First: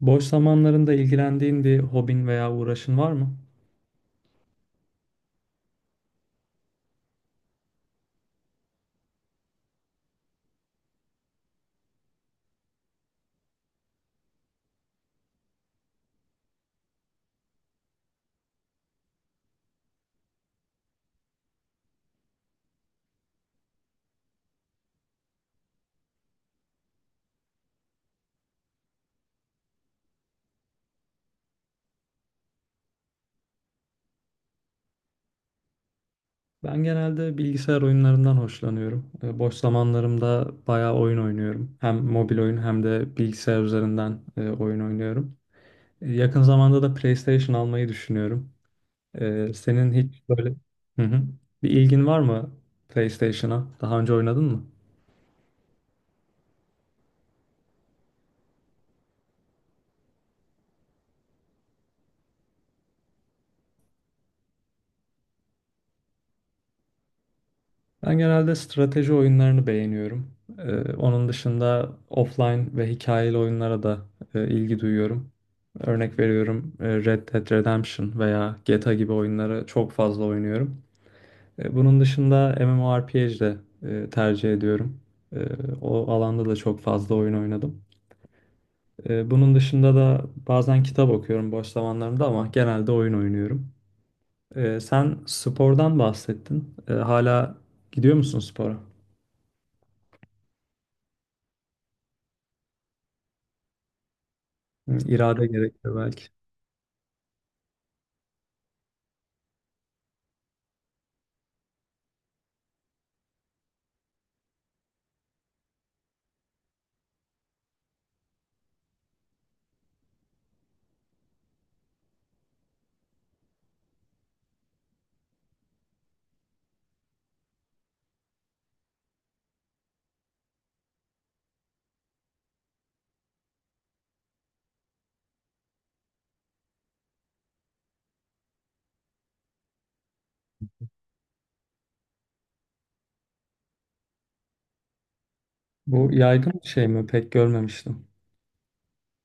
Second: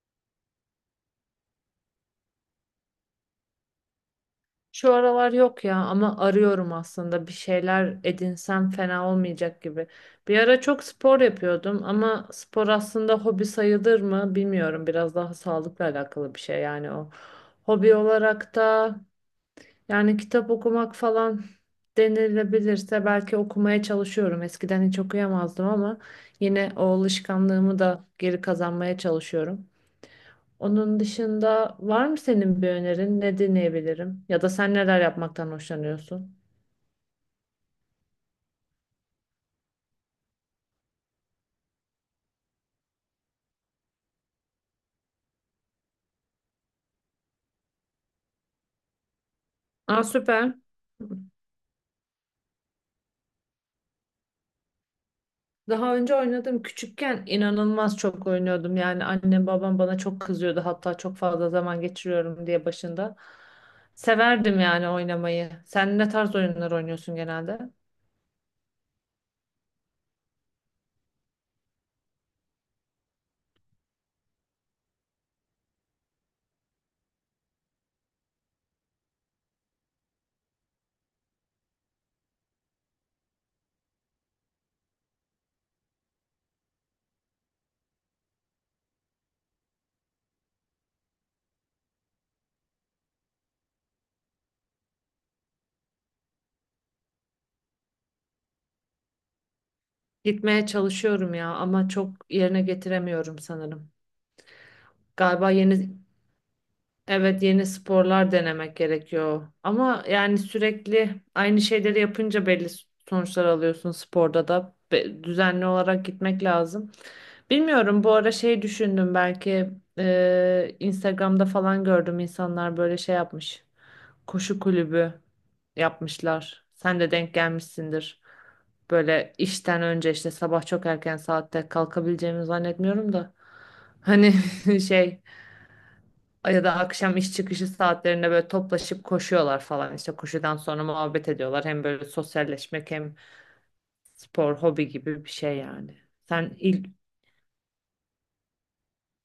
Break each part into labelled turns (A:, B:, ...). A: Boş zamanlarında ilgilendiğin bir hobin veya uğraşın var mı?
B: Şu aralar yok ya ama arıyorum aslında bir şeyler edinsem fena olmayacak gibi. Bir ara çok spor yapıyordum ama spor aslında hobi sayılır mı bilmiyorum. Biraz daha sağlıkla alakalı bir şey yani o. Hobi olarak da yani kitap okumak falan denilebilirse belki okumaya çalışıyorum. Eskiden hiç okuyamazdım ama yine o alışkanlığımı da geri kazanmaya çalışıyorum. Onun dışında var mı senin bir önerin? Ne dinleyebilirim? Ya da sen neler yapmaktan hoşlanıyorsun?
A: Ben genelde bilgisayar oyunlarından hoşlanıyorum. Boş zamanlarımda bayağı oyun oynuyorum. Hem mobil oyun hem de bilgisayar üzerinden oyun oynuyorum. Yakın zamanda da PlayStation almayı düşünüyorum. Senin
B: Aa,
A: hiç böyle,
B: süper.
A: hı hı, bir ilgin var mı PlayStation'a? Daha önce oynadın mı?
B: Daha önce oynadım. Küçükken inanılmaz çok oynuyordum. Yani annem babam bana çok kızıyordu. Hatta çok fazla zaman geçiriyorum diye başında. Severdim yani oynamayı. Sen ne tarz oyunlar oynuyorsun genelde?
A: Ben genelde strateji oyunlarını beğeniyorum. Onun dışında offline ve hikayeli oyunlara da ilgi duyuyorum. Örnek veriyorum Red Dead Redemption veya GTA gibi oyunları çok fazla oynuyorum. Bunun dışında MMORPG de tercih ediyorum. E, O alanda da çok fazla oyun oynadım. Bunun dışında da bazen kitap okuyorum boş zamanlarımda ama genelde oyun oynuyorum. Sen spordan bahsettin. Hala gidiyor musun spora?
B: Gitmeye çalışıyorum ya ama çok yerine getiremiyorum sanırım.
A: Hı. İrade
B: Galiba
A: gerekiyor
B: yeni.
A: belki.
B: Evet, yeni sporlar denemek gerekiyor. Ama yani sürekli aynı şeyleri yapınca belli sonuçlar alıyorsun sporda da. Düzenli olarak gitmek lazım. Bilmiyorum, bu ara şey düşündüm, belki Instagram'da falan gördüm insanlar böyle şey yapmış. Koşu kulübü yapmışlar. Sen de denk gelmişsindir. Böyle işten önce işte sabah çok erken saatte kalkabileceğimi zannetmiyorum da. Hani şey, ya da akşam iş çıkışı saatlerinde böyle toplaşıp koşuyorlar falan, işte koşudan sonra muhabbet ediyorlar, hem böyle sosyalleşmek hem spor, hobi gibi bir şey yani.
A: Bu yaygın
B: Sen
A: bir
B: il,
A: şey mi? Pek görmemiştim.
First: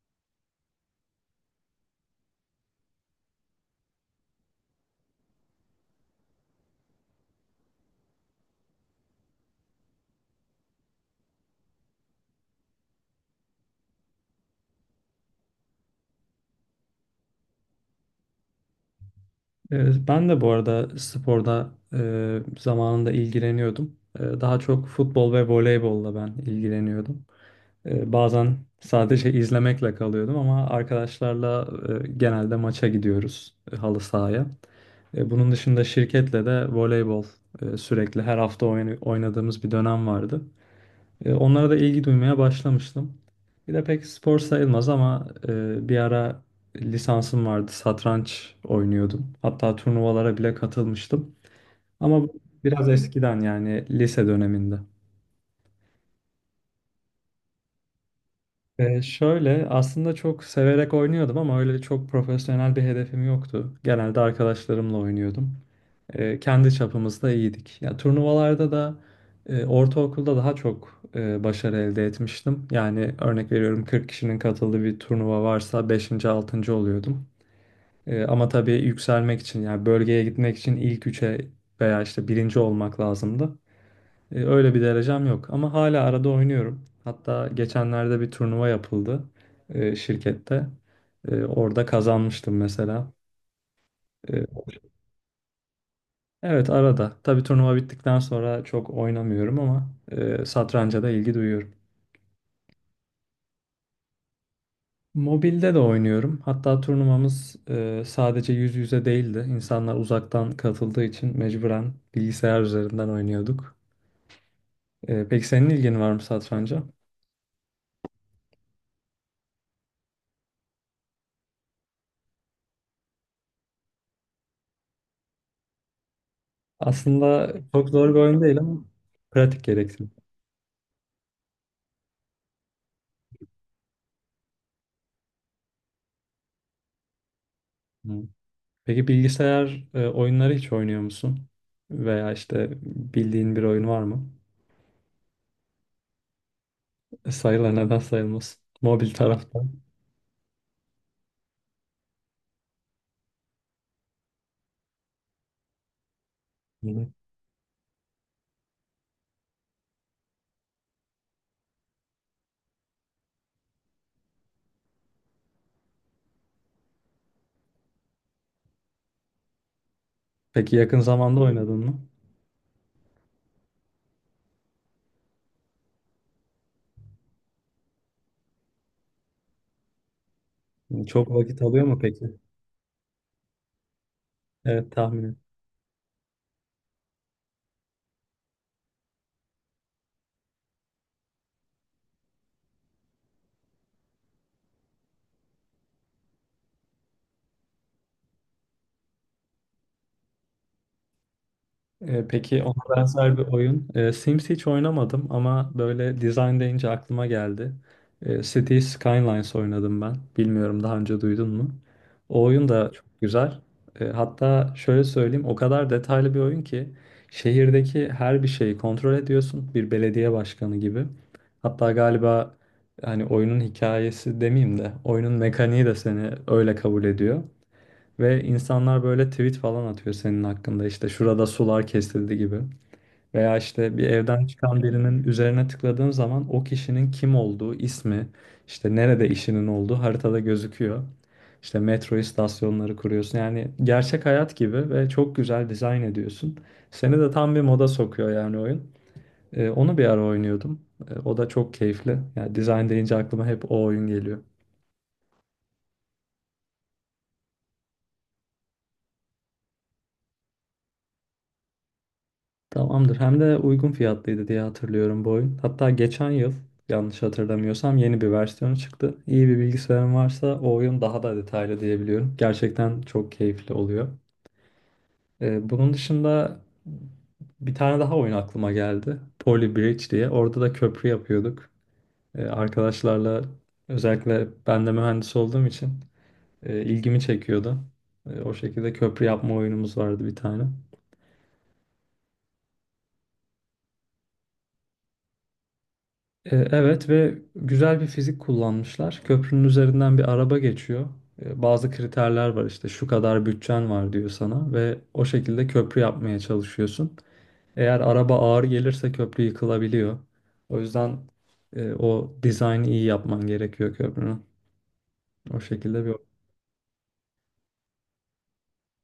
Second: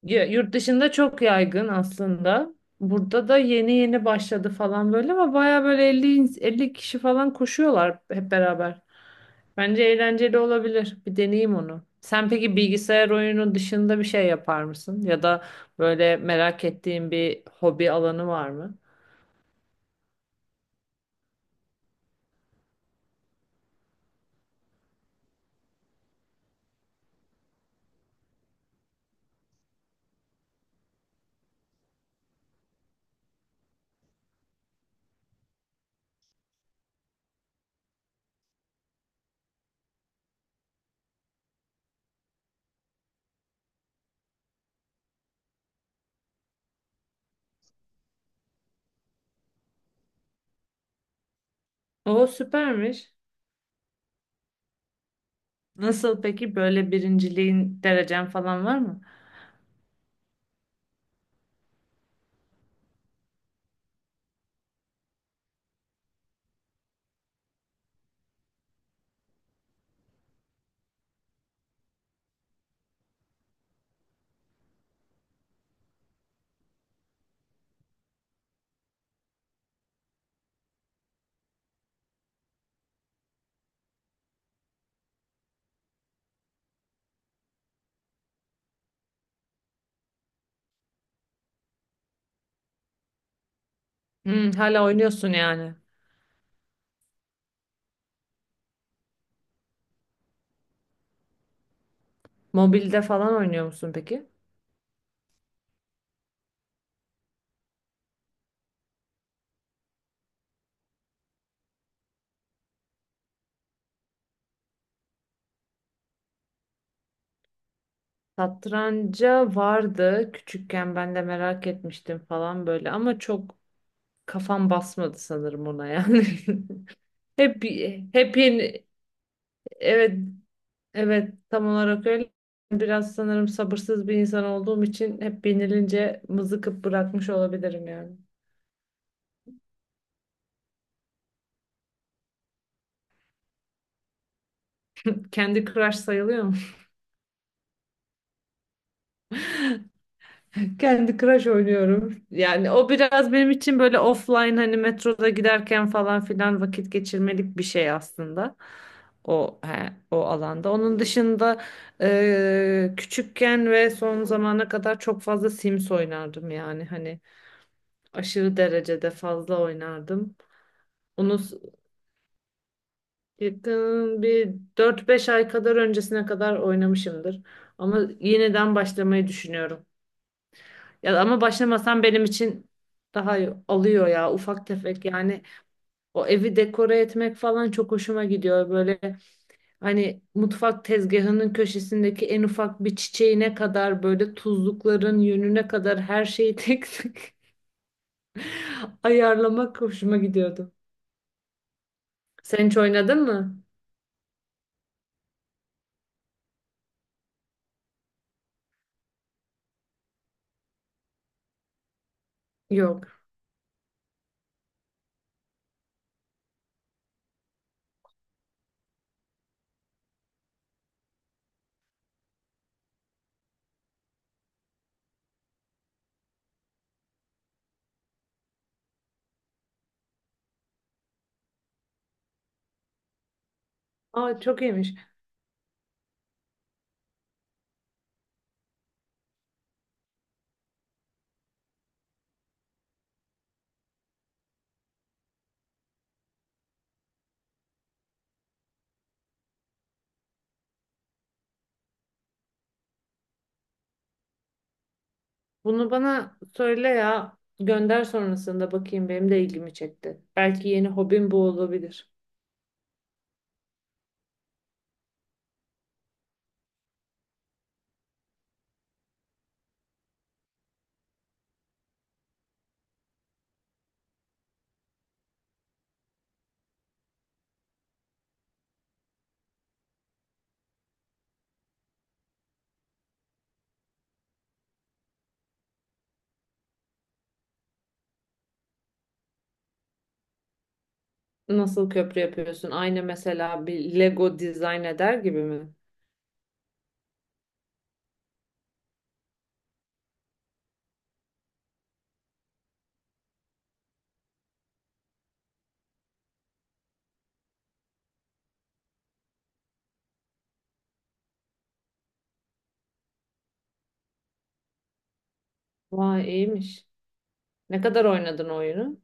B: Yurt dışında çok yaygın aslında. Burada da yeni yeni başladı falan böyle ama baya böyle 50 kişi falan koşuyorlar hep beraber. Bence eğlenceli olabilir. Bir deneyeyim onu. Sen peki bilgisayar oyunu dışında bir şey yapar mısın? Ya da böyle merak ettiğin bir hobi alanı var mı?
A: Ben de bu arada sporda zamanında ilgileniyordum. Daha çok futbol ve voleybolla ben ilgileniyordum. Bazen sadece izlemekle kalıyordum ama arkadaşlarla genelde maça gidiyoruz, halı sahaya. Bunun dışında şirketle de voleybol sürekli her hafta oynadığımız bir dönem vardı. Onlara da ilgi duymaya başlamıştım. Bir de pek spor sayılmaz ama bir ara lisansım vardı. Satranç oynuyordum. Hatta turnuvalara bile katılmıştım. Ama
B: O
A: bu biraz
B: süpermiş.
A: eskiden, yani lise döneminde.
B: Nasıl peki, böyle birinciliğin, derecen falan var mı?
A: Şöyle, aslında çok severek oynuyordum ama öyle çok profesyonel bir hedefim yoktu. Genelde arkadaşlarımla oynuyordum. Kendi çapımızda iyiydik. Ya turnuvalarda da ortaokulda daha çok başarı elde etmiştim. Yani örnek veriyorum, 40 kişinin katıldığı bir turnuva varsa beşinci, 6. oluyordum. Ama tabii yükselmek için, yani bölgeye gitmek için ilk üçe veya işte birinci olmak lazımdı. Öyle bir derecem yok ama hala arada oynuyorum. Hatta geçenlerde bir turnuva yapıldı şirkette. Orada kazanmıştım mesela.
B: Hmm, hala oynuyorsun yani.
A: Evet, arada. Tabii turnuva bittikten sonra çok oynamıyorum ama satranca da ilgi duyuyorum.
B: Mobilde falan oynuyor musun peki?
A: Mobilde de oynuyorum. Hatta turnuvamız sadece yüz yüze değildi. İnsanlar uzaktan katıldığı için mecburen bilgisayar üzerinden oynuyorduk. Peki senin ilgin var mı satranca?
B: Satranca vardı, küçükken ben de merak etmiştim falan böyle ama çok kafam basmadı sanırım ona yani.
A: Aslında
B: Hep
A: çok zor bir
B: hep
A: oyun değil
B: yeni
A: ama pratik gerektiriyor.
B: Evet, evet, tam olarak öyle. Biraz sanırım sabırsız bir insan olduğum için hep yenilince mızıkıp bırakmış olabilirim yani.
A: Hı. Peki bilgisayar oyunları hiç oynuyor musun? Veya işte bildiğin bir oyun var mı?
B: Kendi crush sayılıyor mu?
A: Sayılır, neden sayılmaz? Mobil tarafta.
B: Kendi Crash oynuyorum. Yani o biraz benim için böyle offline, hani metroda giderken falan filan vakit geçirmelik bir şey aslında. O alanda. Onun dışında küçükken ve son zamana kadar çok fazla Sims oynardım, yani hani aşırı derecede fazla oynardım.
A: Peki yakın
B: Onu
A: zamanda
B: s-
A: oynadın mı?
B: Yakın bir dört beş ay kadar öncesine kadar oynamışımdır. Ama yeniden başlamayı düşünüyorum. Ya
A: Çok
B: ama
A: vakit alıyor mu
B: başlamasam benim
A: peki?
B: için daha iyi. Alıyor ya ufak
A: Evet,
B: tefek
A: tahmin
B: yani. O evi dekore etmek falan çok hoşuma gidiyor, böyle hani mutfak tezgahının köşesindeki en ufak bir çiçeğine kadar, böyle tuzlukların yönüne kadar her şeyi tek tek ayarlamak hoşuma gidiyordu.
A: Peki
B: Sen hiç
A: ona
B: oynadın
A: benzer bir
B: mı?
A: oyun. Sims hiç oynamadım ama böyle design deyince aklıma geldi. City Skylines oynadım ben. Bilmiyorum, daha önce duydun mu? O oyun da çok
B: Yok.
A: güzel. Hatta şöyle söyleyeyim, o kadar detaylı bir oyun ki şehirdeki her bir şeyi kontrol ediyorsun, bir belediye başkanı gibi. Hatta galiba, hani oyunun hikayesi demeyeyim de, oyunun mekaniği de seni öyle kabul ediyor. Ve insanlar böyle tweet falan atıyor senin hakkında, işte şurada sular kesildi gibi. Veya işte bir
B: Aa,
A: evden
B: çok
A: çıkan
B: iyiymiş.
A: birinin üzerine tıkladığın zaman o kişinin kim olduğu, ismi, işte nerede işinin olduğu haritada gözüküyor. İşte metro istasyonları kuruyorsun. Yani gerçek hayat gibi ve çok güzel dizayn ediyorsun. Seni de tam bir moda sokuyor yani oyun. Onu bir ara oynuyordum. O da çok keyifli. Yani dizayn deyince aklıma hep o oyun geliyor.
B: Bunu bana söyle ya, gönder sonrasında bakayım, benim de ilgimi çekti. Belki yeni hobim bu olabilir.
A: Tamamdır. Hem de uygun fiyatlıydı diye hatırlıyorum bu oyun. Hatta geçen yıl, yanlış hatırlamıyorsam, yeni bir versiyonu çıktı. İyi bir bilgisayarın varsa o oyun daha da detaylı diyebiliyorum. Gerçekten çok keyifli oluyor. Bunun dışında bir tane daha oyun aklıma geldi. Poly Bridge diye. Orada da köprü yapıyorduk. Arkadaşlarla, özellikle ben de mühendis olduğum için ilgimi çekiyordu. O şekilde köprü yapma oyunumuz vardı bir tane.
B: Nasıl köprü yapıyorsun? Aynı mesela bir Lego dizayn eder gibi mi?
A: Evet, ve güzel bir fizik kullanmışlar. Köprünün üzerinden bir araba geçiyor. Bazı kriterler var, işte şu kadar bütçen var diyor sana ve o şekilde köprü yapmaya çalışıyorsun. Eğer araba ağır gelirse köprü yıkılabiliyor. O yüzden o dizaynı iyi yapman gerekiyor köprünün. O şekilde bir...
B: Vay, iyiymiş. Ne kadar oynadın oyunu?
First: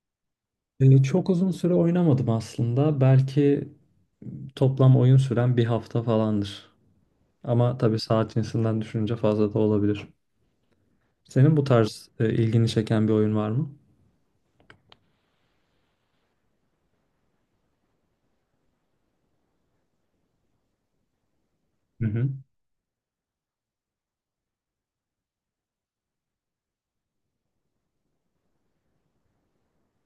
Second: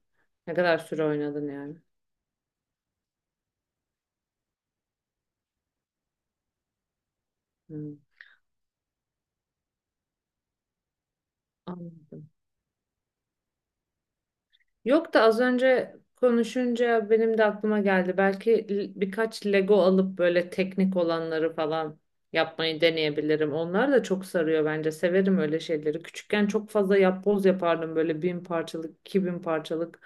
B: Ne kadar süre
A: Çok
B: oynadın
A: uzun süre
B: yani?
A: oynamadım aslında. Belki toplam oyun süren bir hafta falandır. Ama
B: Hmm,
A: tabii saat cinsinden düşününce fazla da olabilir. Senin bu tarz
B: anladım.
A: ilgini çeken bir oyun var mı?
B: Yok da az önce konuşunca benim de aklıma geldi. Belki birkaç Lego alıp böyle teknik olanları falan
A: Hı hı.
B: yapmayı deneyebilirim. Onlar da çok sarıyor bence. Severim öyle şeyleri. Küçükken çok fazla yapboz yapardım, böyle bin parçalık, iki bin parçalık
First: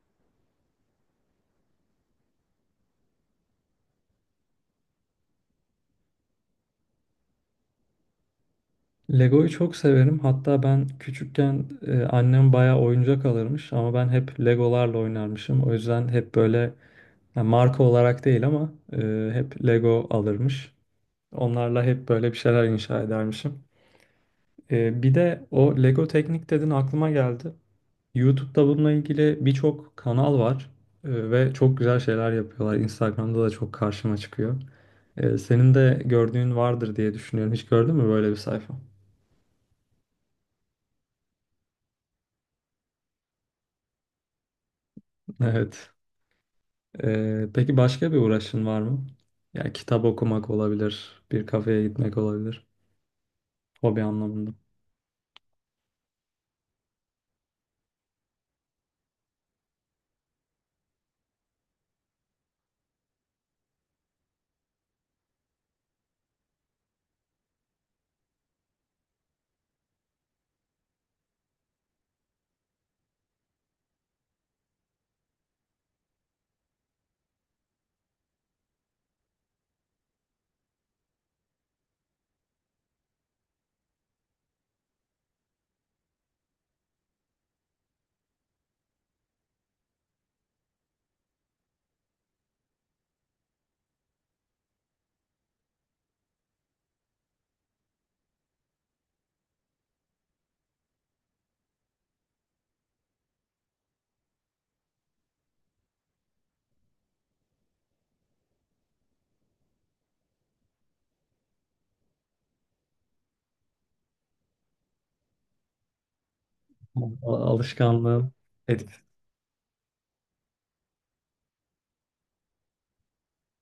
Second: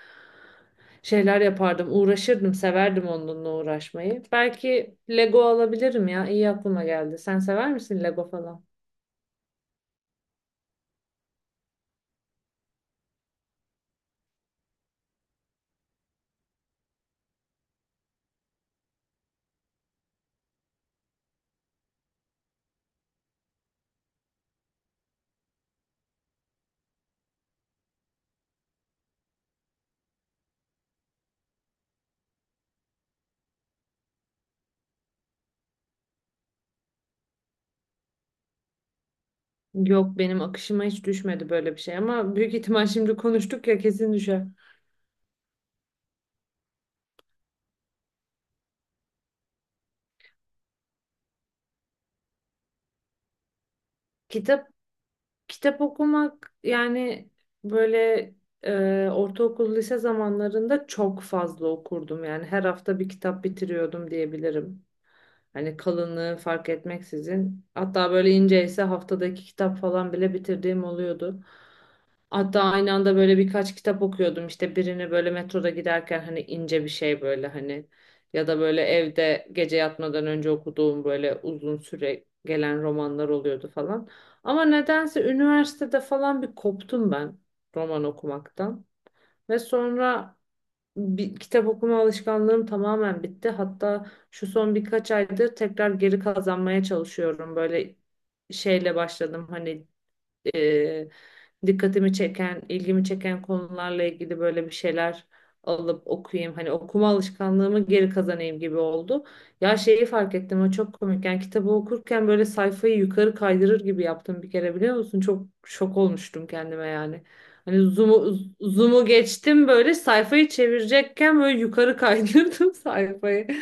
B: şeyler yapardım. Uğraşırdım, severdim onunla uğraşmayı. Belki Lego alabilirim ya. İyi aklıma geldi. Sen sever misin Lego falan?
A: Lego'yu çok severim. Hatta ben küçükken annem bayağı oyuncak alırmış ama ben hep Legolarla oynarmışım. O yüzden hep böyle, yani marka olarak değil ama hep Lego alırmış. Onlarla hep böyle bir şeyler inşa edermişim. Bir de o Lego teknik dedin, aklıma geldi. YouTube'da bununla ilgili birçok kanal var ve çok güzel şeyler yapıyorlar. Instagram'da da çok karşıma çıkıyor. Senin de gördüğün vardır diye düşünüyorum. Hiç gördün mü böyle bir sayfa?
B: Yok, benim akışıma hiç düşmedi böyle bir şey ama büyük ihtimal şimdi konuştuk ya, kesin düşer.
A: Evet. Peki başka bir uğraşın var mı? Ya kitap okumak olabilir, bir kafeye gitmek olabilir, hobi anlamında.
B: Kitap Kitap okumak yani, böyle ortaokul lise zamanlarında çok fazla okurdum. Yani her hafta bir kitap bitiriyordum diyebilirim. Hani kalınlığı fark etmeksizin. Hatta böyle ince ise haftadaki kitap falan bile bitirdiğim oluyordu. Hatta aynı anda böyle birkaç kitap okuyordum. İşte birini böyle metroda giderken hani ince bir şey, böyle hani, ya da böyle evde gece yatmadan önce okuduğum böyle uzun süre gelen romanlar oluyordu falan. Ama nedense üniversitede falan bir koptum ben roman okumaktan. Ve sonra bir kitap okuma alışkanlığım tamamen bitti. Hatta şu son birkaç aydır tekrar geri kazanmaya çalışıyorum. Böyle şeyle başladım hani, e, dikkatimi çeken, ilgimi çeken konularla ilgili böyle bir şeyler alıp okuyayım, hani okuma alışkanlığımı geri kazanayım gibi oldu. Ya şeyi fark ettim, o çok komik. Yani kitabı okurken böyle sayfayı yukarı kaydırır gibi yaptım bir kere, biliyor musun? Çok şok olmuştum kendime
A: Al-
B: yani. Hani
A: Alışkanlığın
B: zoom'u,
A: etkisi
B: geçtim, böyle sayfayı çevirecekken böyle yukarı kaydırdım sayfayı.